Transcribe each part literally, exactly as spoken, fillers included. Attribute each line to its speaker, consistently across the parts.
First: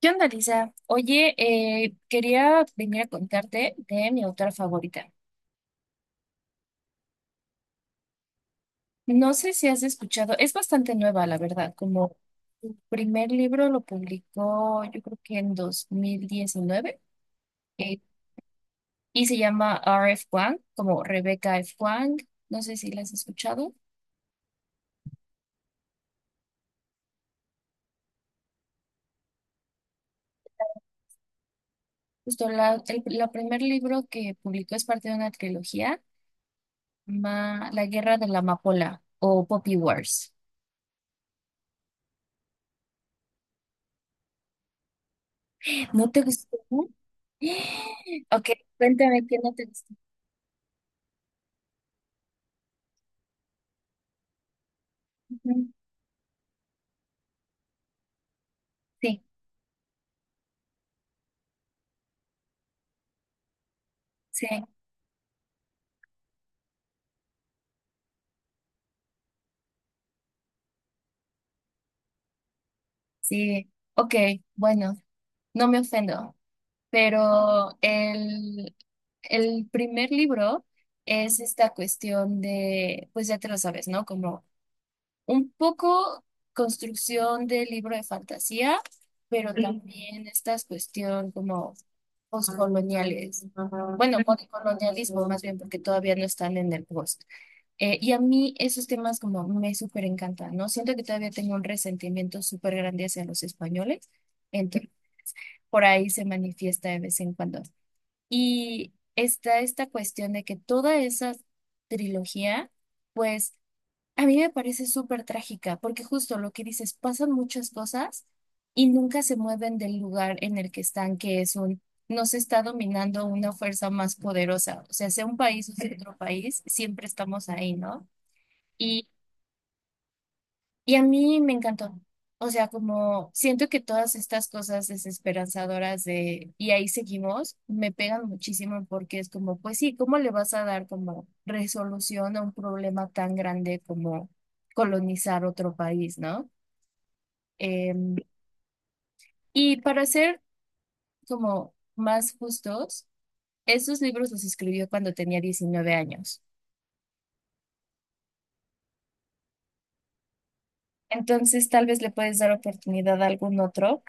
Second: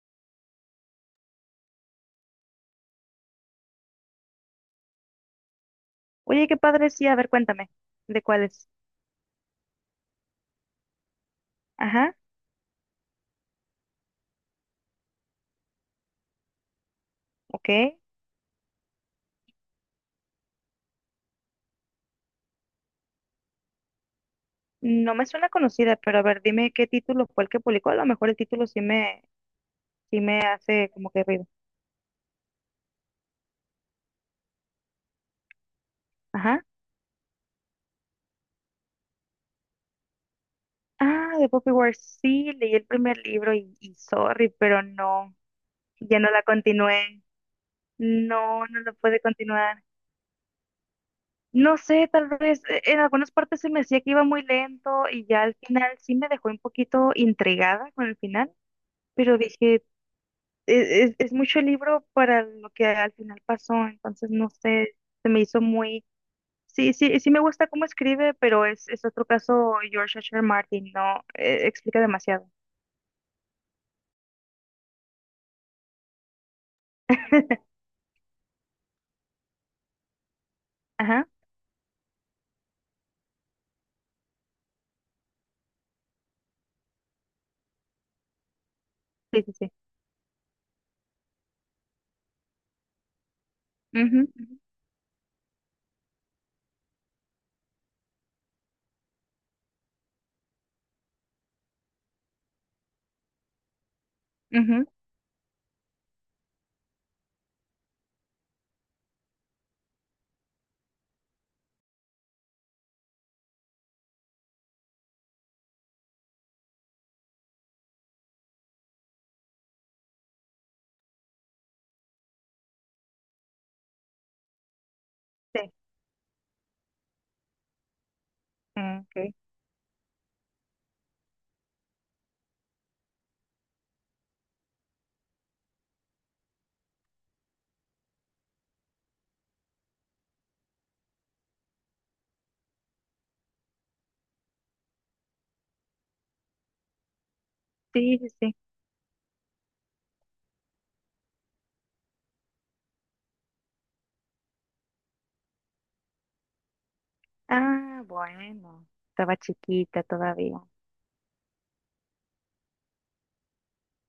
Speaker 1: ¿Qué onda, Lisa? Oye, eh, quería venir a contarte de mi autora favorita.
Speaker 2: Oye, qué padre, sí, a ver, cuéntame, ¿de cuáles?
Speaker 1: No sé si has escuchado, es bastante nueva, la verdad,
Speaker 2: Ajá,
Speaker 1: como su primer libro lo publicó yo creo que en dos mil diecinueve
Speaker 2: ok.
Speaker 1: eh, y se llama R F. Wang, como Rebecca F. Wang, no sé si la has escuchado.
Speaker 2: No me suena conocida, pero a ver, dime qué título fue el que publicó. A lo mejor el título sí me, sí me hace como que ruido.
Speaker 1: Justo la, el la primer libro que publicó es parte de una trilogía,
Speaker 2: Ajá.
Speaker 1: ma- La Guerra de la Amapola o Poppy Wars.
Speaker 2: Ah, de Poppy Wars, sí, leí el primer libro y, y sorry, pero no,
Speaker 1: ¿No
Speaker 2: ya
Speaker 1: te
Speaker 2: no la
Speaker 1: gustó?
Speaker 2: continué.
Speaker 1: Ok,
Speaker 2: No, no lo puede
Speaker 1: cuéntame qué no te
Speaker 2: continuar.
Speaker 1: gustó.
Speaker 2: No sé, tal vez eh, en algunas partes se me decía que iba muy lento y ya al
Speaker 1: Ujú,
Speaker 2: final sí me dejó un poquito intrigada con el final,
Speaker 1: sí,
Speaker 2: pero dije, es, es- es mucho libro para lo que al final pasó, entonces
Speaker 1: sí,
Speaker 2: no sé, se me hizo muy... Sí, sí, sí me gusta cómo escribe, pero es, es otro caso George H. R. Martin, no, eh, explica demasiado.
Speaker 1: sí. Ok, bueno, no me ofendo, pero el, el primer libro
Speaker 2: Ajá,
Speaker 1: es esta cuestión de, pues ya te lo sabes, ¿no? Como un poco construcción del libro de fantasía,
Speaker 2: sí,
Speaker 1: pero
Speaker 2: sí,
Speaker 1: Ujú.
Speaker 2: sí.
Speaker 1: También estas cuestión como postcoloniales.
Speaker 2: Ujú,
Speaker 1: Bueno,
Speaker 2: ujú,
Speaker 1: postcolonialismo más bien, porque todavía no están en el post. Eh, y a mí esos temas como me súper encantan, ¿no? Siento que todavía tengo un resentimiento súper grande hacia los españoles,
Speaker 2: ujú,
Speaker 1: entonces por ahí se manifiesta de vez en cuando. Y está esta cuestión de que toda esa trilogía, pues a mí me parece súper trágica, porque justo lo que dices, pasan muchas cosas y nunca se mueven del lugar en el que están, que es un... Nos está dominando una fuerza más poderosa. O sea, sea un país
Speaker 2: sí,
Speaker 1: o sea otro país, siempre estamos ahí, ¿no?
Speaker 2: ah, ok.
Speaker 1: Y a mí me encantó. O sea, como siento que todas estas cosas desesperanzadoras de y ahí seguimos, me pegan muchísimo porque es como, pues sí, ¿cómo le vas a dar como resolución a un problema tan grande como colonizar otro país, ¿no? Em,
Speaker 2: Sí, sí, sí.
Speaker 1: y para ser como más justos, esos libros los escribió cuando tenía diecinueve años.
Speaker 2: Ah, bueno, estaba chiquita todavía.
Speaker 1: Entonces, tal vez le puedes dar oportunidad a algún otro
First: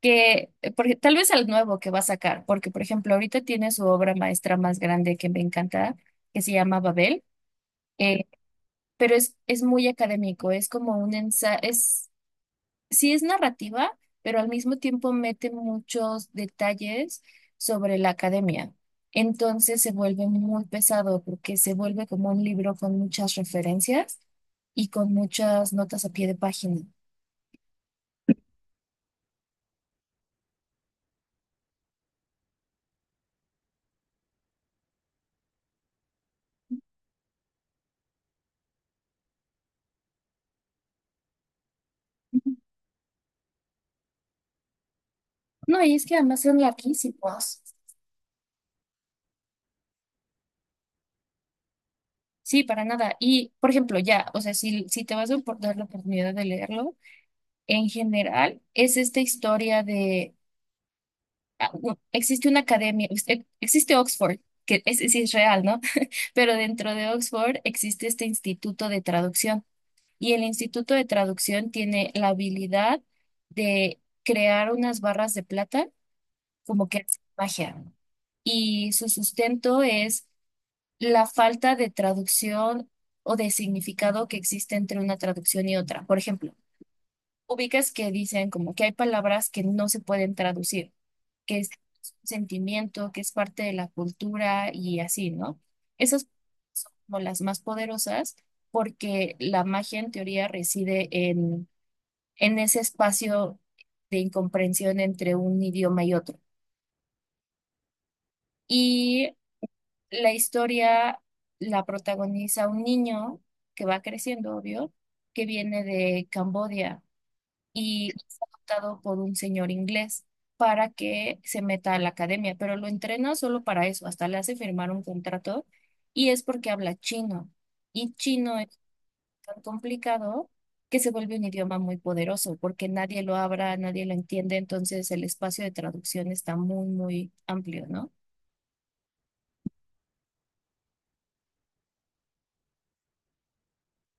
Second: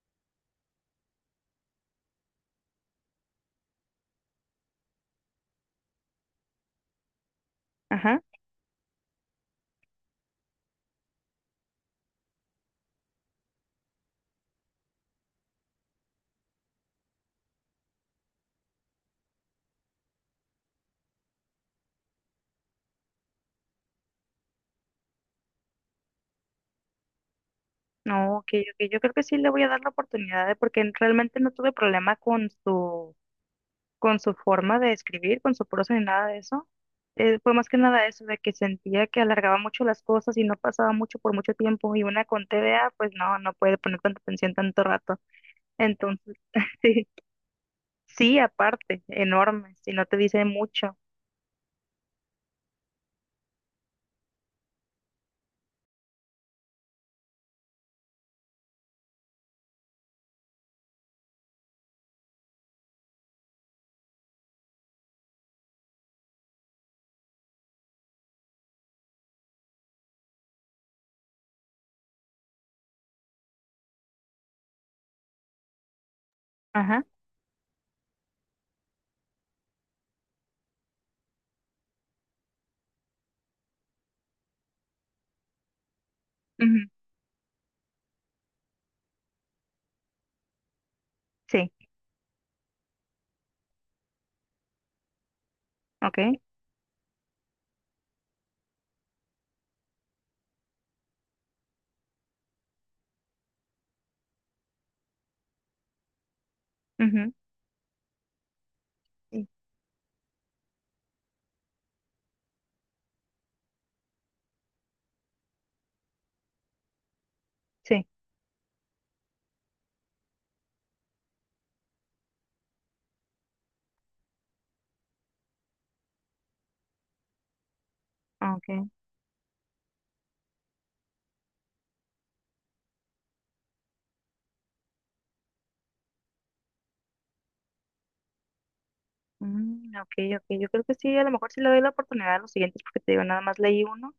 Speaker 1: que, eh, porque, tal vez al nuevo que va a sacar, porque por ejemplo ahorita tiene su obra maestra más grande que me encanta, que se llama Babel,
Speaker 2: Ajá,
Speaker 1: eh, pero es, es muy académico, es como un ensayo, es, sí es narrativa, pero al mismo tiempo mete muchos detalles sobre la academia. Entonces se vuelve muy pesado porque se vuelve como un libro con muchas referencias y con muchas notas a pie de página.
Speaker 2: no, ok, ok, yo creo que sí le voy a dar la oportunidad, ¿eh? Porque realmente no tuve problema con su con su forma de escribir, con su prosa ni nada de eso. Eh, fue más que nada eso, de que sentía que alargaba mucho las cosas y no pasaba mucho por mucho tiempo. Y una con
Speaker 1: Ujú.
Speaker 2: T D A, pues no, no puede poner tanta atención tanto rato.
Speaker 1: No, y es que
Speaker 2: Entonces,
Speaker 1: además son
Speaker 2: sí,
Speaker 1: larguísimos.
Speaker 2: sí, aparte, enorme, si no te dice mucho.
Speaker 1: Sí, para nada. Y, por ejemplo, ya, o sea, si, si te vas a por- dar la oportunidad de leerlo, en general es esta historia de, ah, u- existe una academia, ex- ex- existe Oxford, que es, sí es real, ¿no? Pero dentro de Oxford existe este instituto de traducción y el instituto de traducción tiene la habilidad de crear unas barras de plata como que
Speaker 2: Ajá,
Speaker 1: hace magia, ¿no? Y su sustento es la falta de traducción o de significado que existe entre una traducción y otra. Por ejemplo,
Speaker 2: ujú,
Speaker 1: ubicas que dicen como que hay palabras que no se pueden traducir, que es
Speaker 2: sí,
Speaker 1: un sentimiento, que es parte de la cultura y así, ¿no?
Speaker 2: ok,
Speaker 1: Esas son como las más poderosas porque la magia en teoría reside en, en ese espacio de incomprensión entre un idioma y otro.
Speaker 2: ujú,
Speaker 1: Y
Speaker 2: sí,
Speaker 1: la historia la protagoniza un niño que va creciendo, obvio, que viene de Camboya
Speaker 2: sí,
Speaker 1: y es adoptado por un señor inglés para que se meta a la academia, pero lo entrena solo para eso, hasta le hace firmar un contrato y es porque habla chino. Y chino es
Speaker 2: ok,
Speaker 1: tan complicado que se vuelve un idioma muy poderoso porque nadie lo habla, nadie lo entiende, entonces el espacio de traducción está muy, muy amplio, ¿no?
Speaker 2: mm, ok, ok. Yo creo que sí, a lo mejor sí le doy la oportunidad a los siguientes, porque te digo, nada más leí uno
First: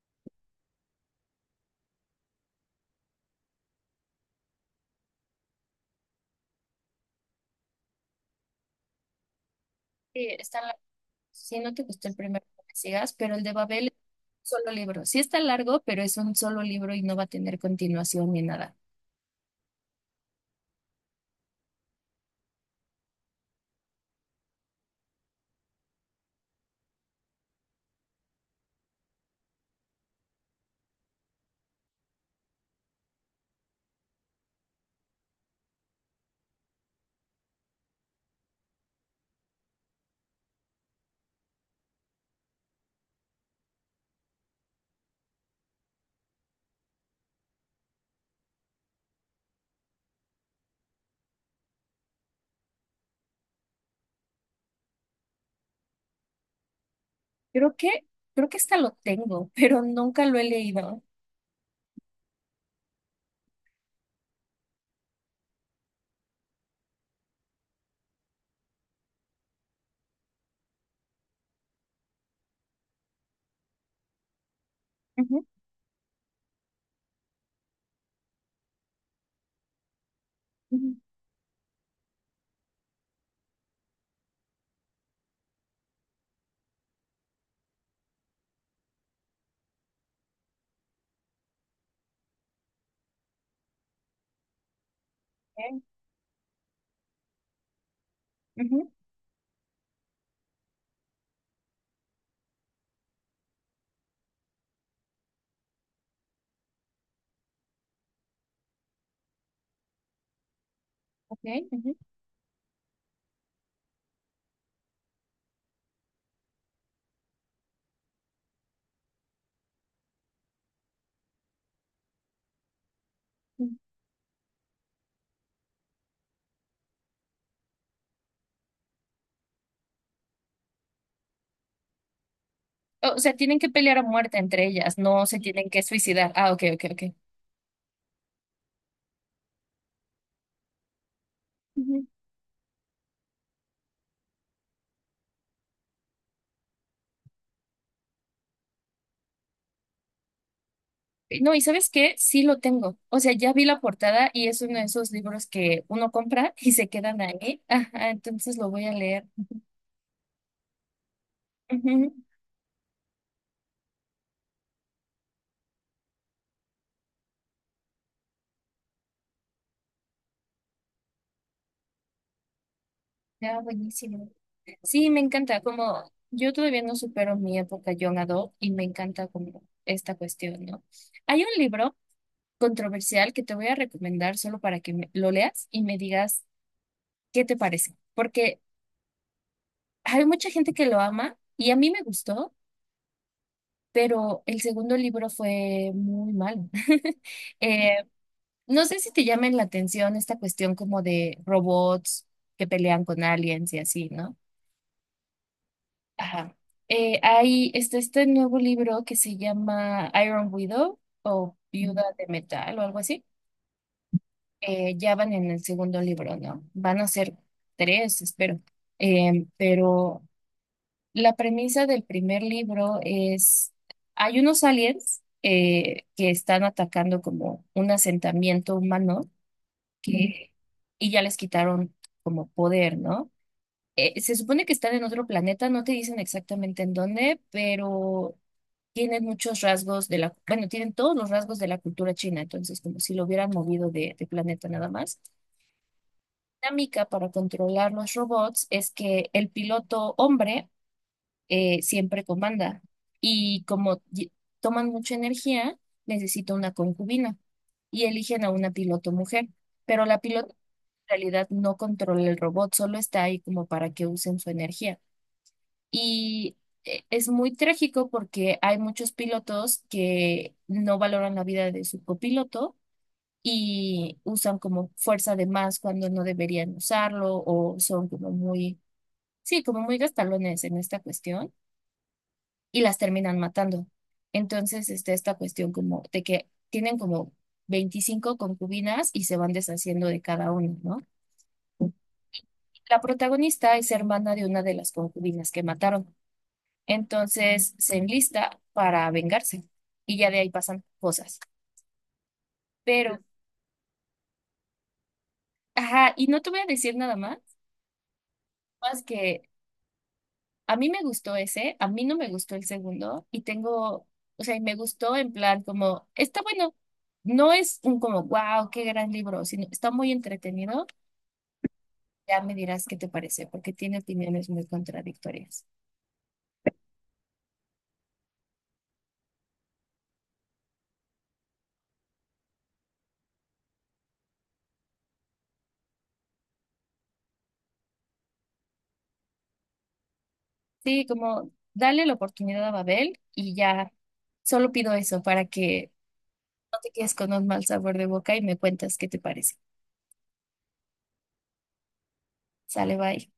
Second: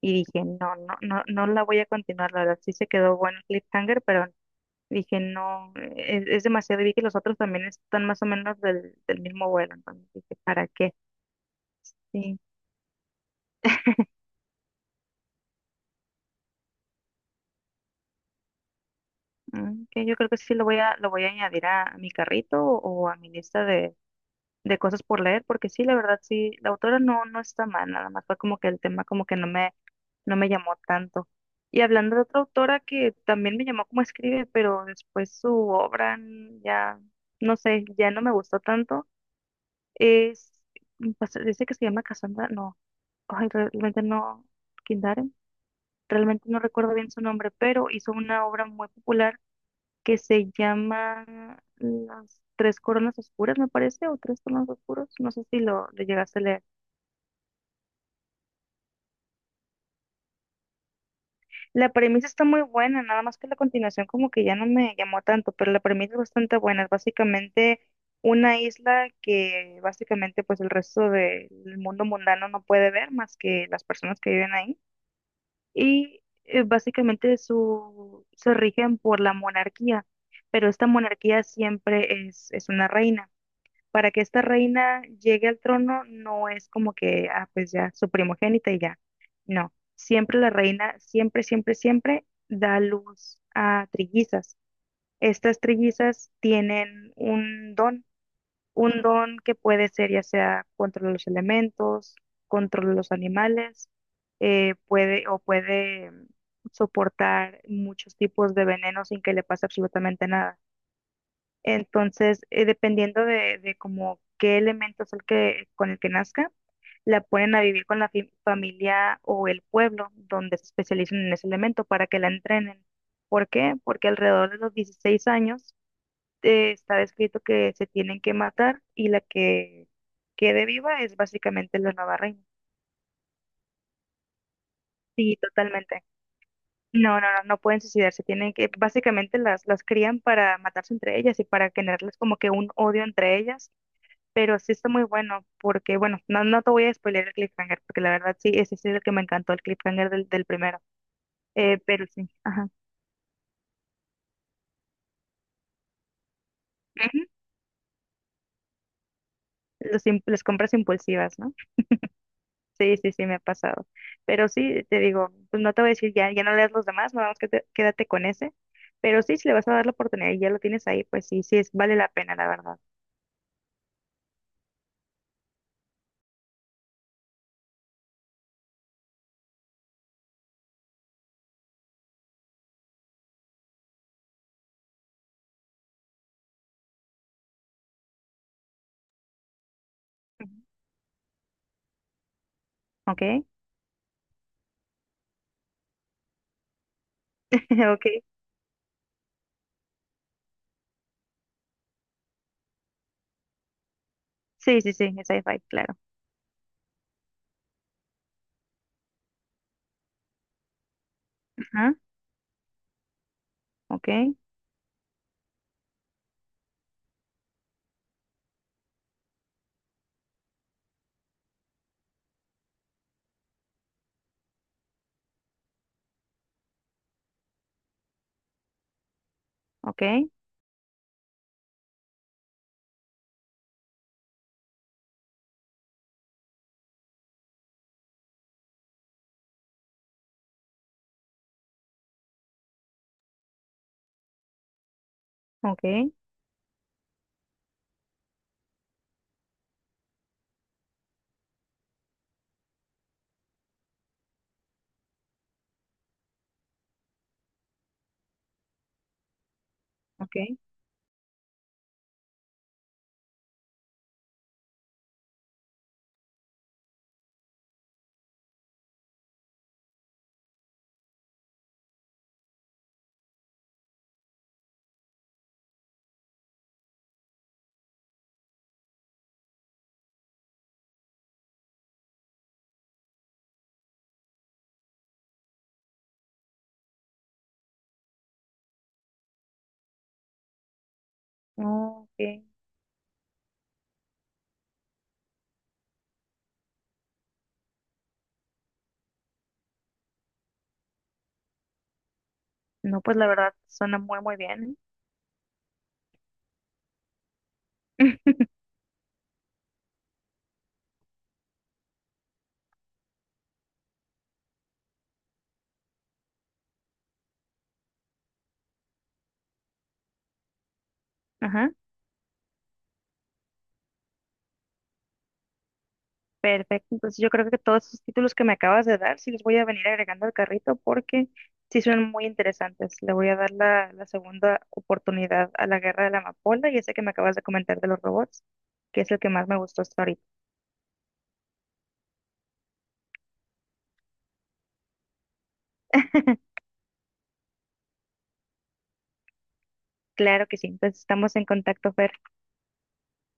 Speaker 2: y dije, no, no, no, no la voy a continuar, la verdad, sí se quedó bueno el cliffhanger, pero dije, no, es, es demasiado. Y vi que los otros también están más o menos del, del mismo vuelo. Entonces
Speaker 1: Sí,
Speaker 2: dije,
Speaker 1: están.
Speaker 2: ¿para qué?
Speaker 1: Si no te gustó el
Speaker 2: Sí,
Speaker 1: primero, no me sigas, pero el de Babel es un solo libro. Sí está largo, pero es un solo libro y no va a tener continuación ni nada.
Speaker 2: mm, que yo creo que sí lo voy a, lo voy a añadir a, a mi carrito o, a mi lista de, de cosas por leer, porque sí, la verdad, sí, la autora no, no está mal, nada más fue como que el tema como que no me, no me llamó tanto. Y hablando de otra autora que también me llamó como escribe, pero después su obra mm, ya, no sé, ya no me gustó tanto, es, pues, dice que se llama Cassandra, no. Ay, realmente no, Kindaren, realmente no recuerdo bien su nombre, pero hizo una obra muy popular que se llama Las Tres Coronas Oscuras, me parece, o Tres Coronas Oscuros, no sé si lo, lo llegaste a leer.
Speaker 1: Creo que, creo que esta lo tengo, pero nunca lo he leído.
Speaker 2: La premisa está muy buena, nada más que la continuación como que ya no me llamó tanto, pero la premisa es bastante buena, es básicamente una isla que básicamente pues el resto del mundo mundano no puede ver más que las personas que viven ahí
Speaker 1: Ujú,
Speaker 2: y eh, básicamente su, se rigen por la monarquía, pero esta
Speaker 1: ujú,
Speaker 2: monarquía siempre es, es una reina. Para que esta reina llegue al trono no es como que, ah, pues ya, su primogénita y ya. No, siempre la reina, siempre, siempre, siempre da luz a trillizas. Estas trillizas tienen un don
Speaker 1: ujú,
Speaker 2: un don que puede ser ya sea control de los elementos, control de los animales, eh, puede o puede mm, soportar muchos tipos de veneno sin que le pase absolutamente nada.
Speaker 1: ok, ujú,
Speaker 2: Entonces, eh, dependiendo de, de como qué elemento es el que, con el que nazca, la ponen a vivir con la fi- familia o el pueblo donde se especializan en ese elemento para que la entrenen. ¿Por
Speaker 1: ujú.
Speaker 2: qué? Porque alrededor de los dieciséis años eh, está escrito que se tienen que matar y la que quede viva es básicamente la nueva reina.
Speaker 1: O sea, tienen que pelear a muerte entre ellas, no
Speaker 2: Sí,
Speaker 1: se tienen que
Speaker 2: totalmente.
Speaker 1: suicidar. Ah, ok, ok, ok.
Speaker 2: No, no, no, no pueden suicidarse, tienen que, básicamente las, las crían para matarse entre ellas y para
Speaker 1: Ujú.
Speaker 2: generarles como que un odio entre ellas, pero sí está muy bueno, porque bueno, no, no te voy a spoiler el cliffhanger, porque la verdad sí, ese sí es el que me encantó, el cliffhanger del, del primero,
Speaker 1: No, y
Speaker 2: eh,
Speaker 1: ¿sabes
Speaker 2: pero
Speaker 1: qué?
Speaker 2: sí,
Speaker 1: Sí lo
Speaker 2: ajá,
Speaker 1: tengo. O sea, ya vi la portada y es uno de esos libros que uno compra y se
Speaker 2: ujú,
Speaker 1: quedan ahí. Ajá, entonces lo voy a leer.
Speaker 2: los im- las compras impulsivas, ¿no?
Speaker 1: Ujú.
Speaker 2: Sí, sí, sí, me ha pasado. Pero sí, te digo, pues no te voy a decir ya, ya no leas los demás, nada más que te- quédate con ese. Pero sí, si le vas a dar la oportunidad y ya lo tienes ahí, pues sí, sí, es, vale la pena, la verdad.
Speaker 1: Ya, buenísimo. Sí, me encanta, como yo todavía no supero mi época young adult y me encanta como esta cuestión, ¿no? Hay un libro controversial que te voy a recomendar solo para que me- lo leas y me digas qué te parece, porque hay
Speaker 2: Ujú.
Speaker 1: mucha gente que lo ama y a mí me gustó,
Speaker 2: ¿Ok?
Speaker 1: pero el segundo libro fue muy malo. Eh,
Speaker 2: ¿Ok?
Speaker 1: no sé si te llamen la atención esta cuestión como de robots que pelean con aliens y así, ¿no?
Speaker 2: Sí, sí, sí, es sci-fi, claro.
Speaker 1: Ajá. Eh, hay este, este, nuevo libro que se llama Iron Widow o
Speaker 2: Ajá,
Speaker 1: Viuda de Metal o algo así.
Speaker 2: ok,
Speaker 1: Eh, ya van en el segundo libro, ¿no? Van a ser tres, espero. Eh, pero la premisa del primer libro es, hay unos aliens eh, que están atacando como un asentamiento humano
Speaker 2: ok,
Speaker 1: que, y ya les quitaron como poder, ¿no? eh, se supone que están en otro planeta, no te dicen exactamente en dónde, pero tienen muchos rasgos de la, bueno, tienen todos los rasgos de la cultura china, entonces como si lo hubieran movido de, de planeta nada más.
Speaker 2: ok,
Speaker 1: La dinámica para controlar los robots es que el piloto hombre eh, siempre comanda y como lle- toman mucha energía, necesita una concubina y eligen a una piloto mujer, pero la
Speaker 2: ok,
Speaker 1: piloto en realidad no controla el robot, solo está ahí como para que usen su energía. Y eh, es muy trágico porque hay muchos pilotos que no valoran la vida de su copiloto y usan como fuerza de más cuando no deberían usarlo o son como muy, sí, como muy gastalones en esta cuestión y las terminan matando. Entonces está esta cuestión como de que tienen como veinticinco concubinas y se van deshaciendo de cada uno, ¿no?
Speaker 2: ok.
Speaker 1: La protagonista es hermana de una de las concubinas que mataron. Entonces se enlista para vengarse y ya de ahí pasan cosas.
Speaker 2: No, pues
Speaker 1: Pero,
Speaker 2: la verdad suena muy, muy bien.
Speaker 1: ajá, y no te voy a decir nada más, más que a mí me gustó ese, a mí no me gustó el segundo y tengo, o sea, y me gustó en plan como, está bueno, no es un como, wow, qué gran libro, sino está muy entretenido.
Speaker 2: Ajá.
Speaker 1: Ya me dirás qué te parece, porque tiene opiniones muy contradictorias.
Speaker 2: Perfecto, entonces yo creo que todos esos títulos que me acabas de dar, sí los voy a venir agregando al carrito porque sí son muy interesantes. Le voy a dar la, la segunda oportunidad a la Guerra de la Amapola y ese que me acabas de comentar de los robots, que es el que más me gustó hasta ahorita.
Speaker 1: Sí, como, dale la oportunidad a Babel y ya, solo pido eso para que no te quedes con un mal sabor de boca y me cuentas qué te parece.
Speaker 2: Claro que sí, entonces estamos en contacto, Fer.
Speaker 1: Sale, bye.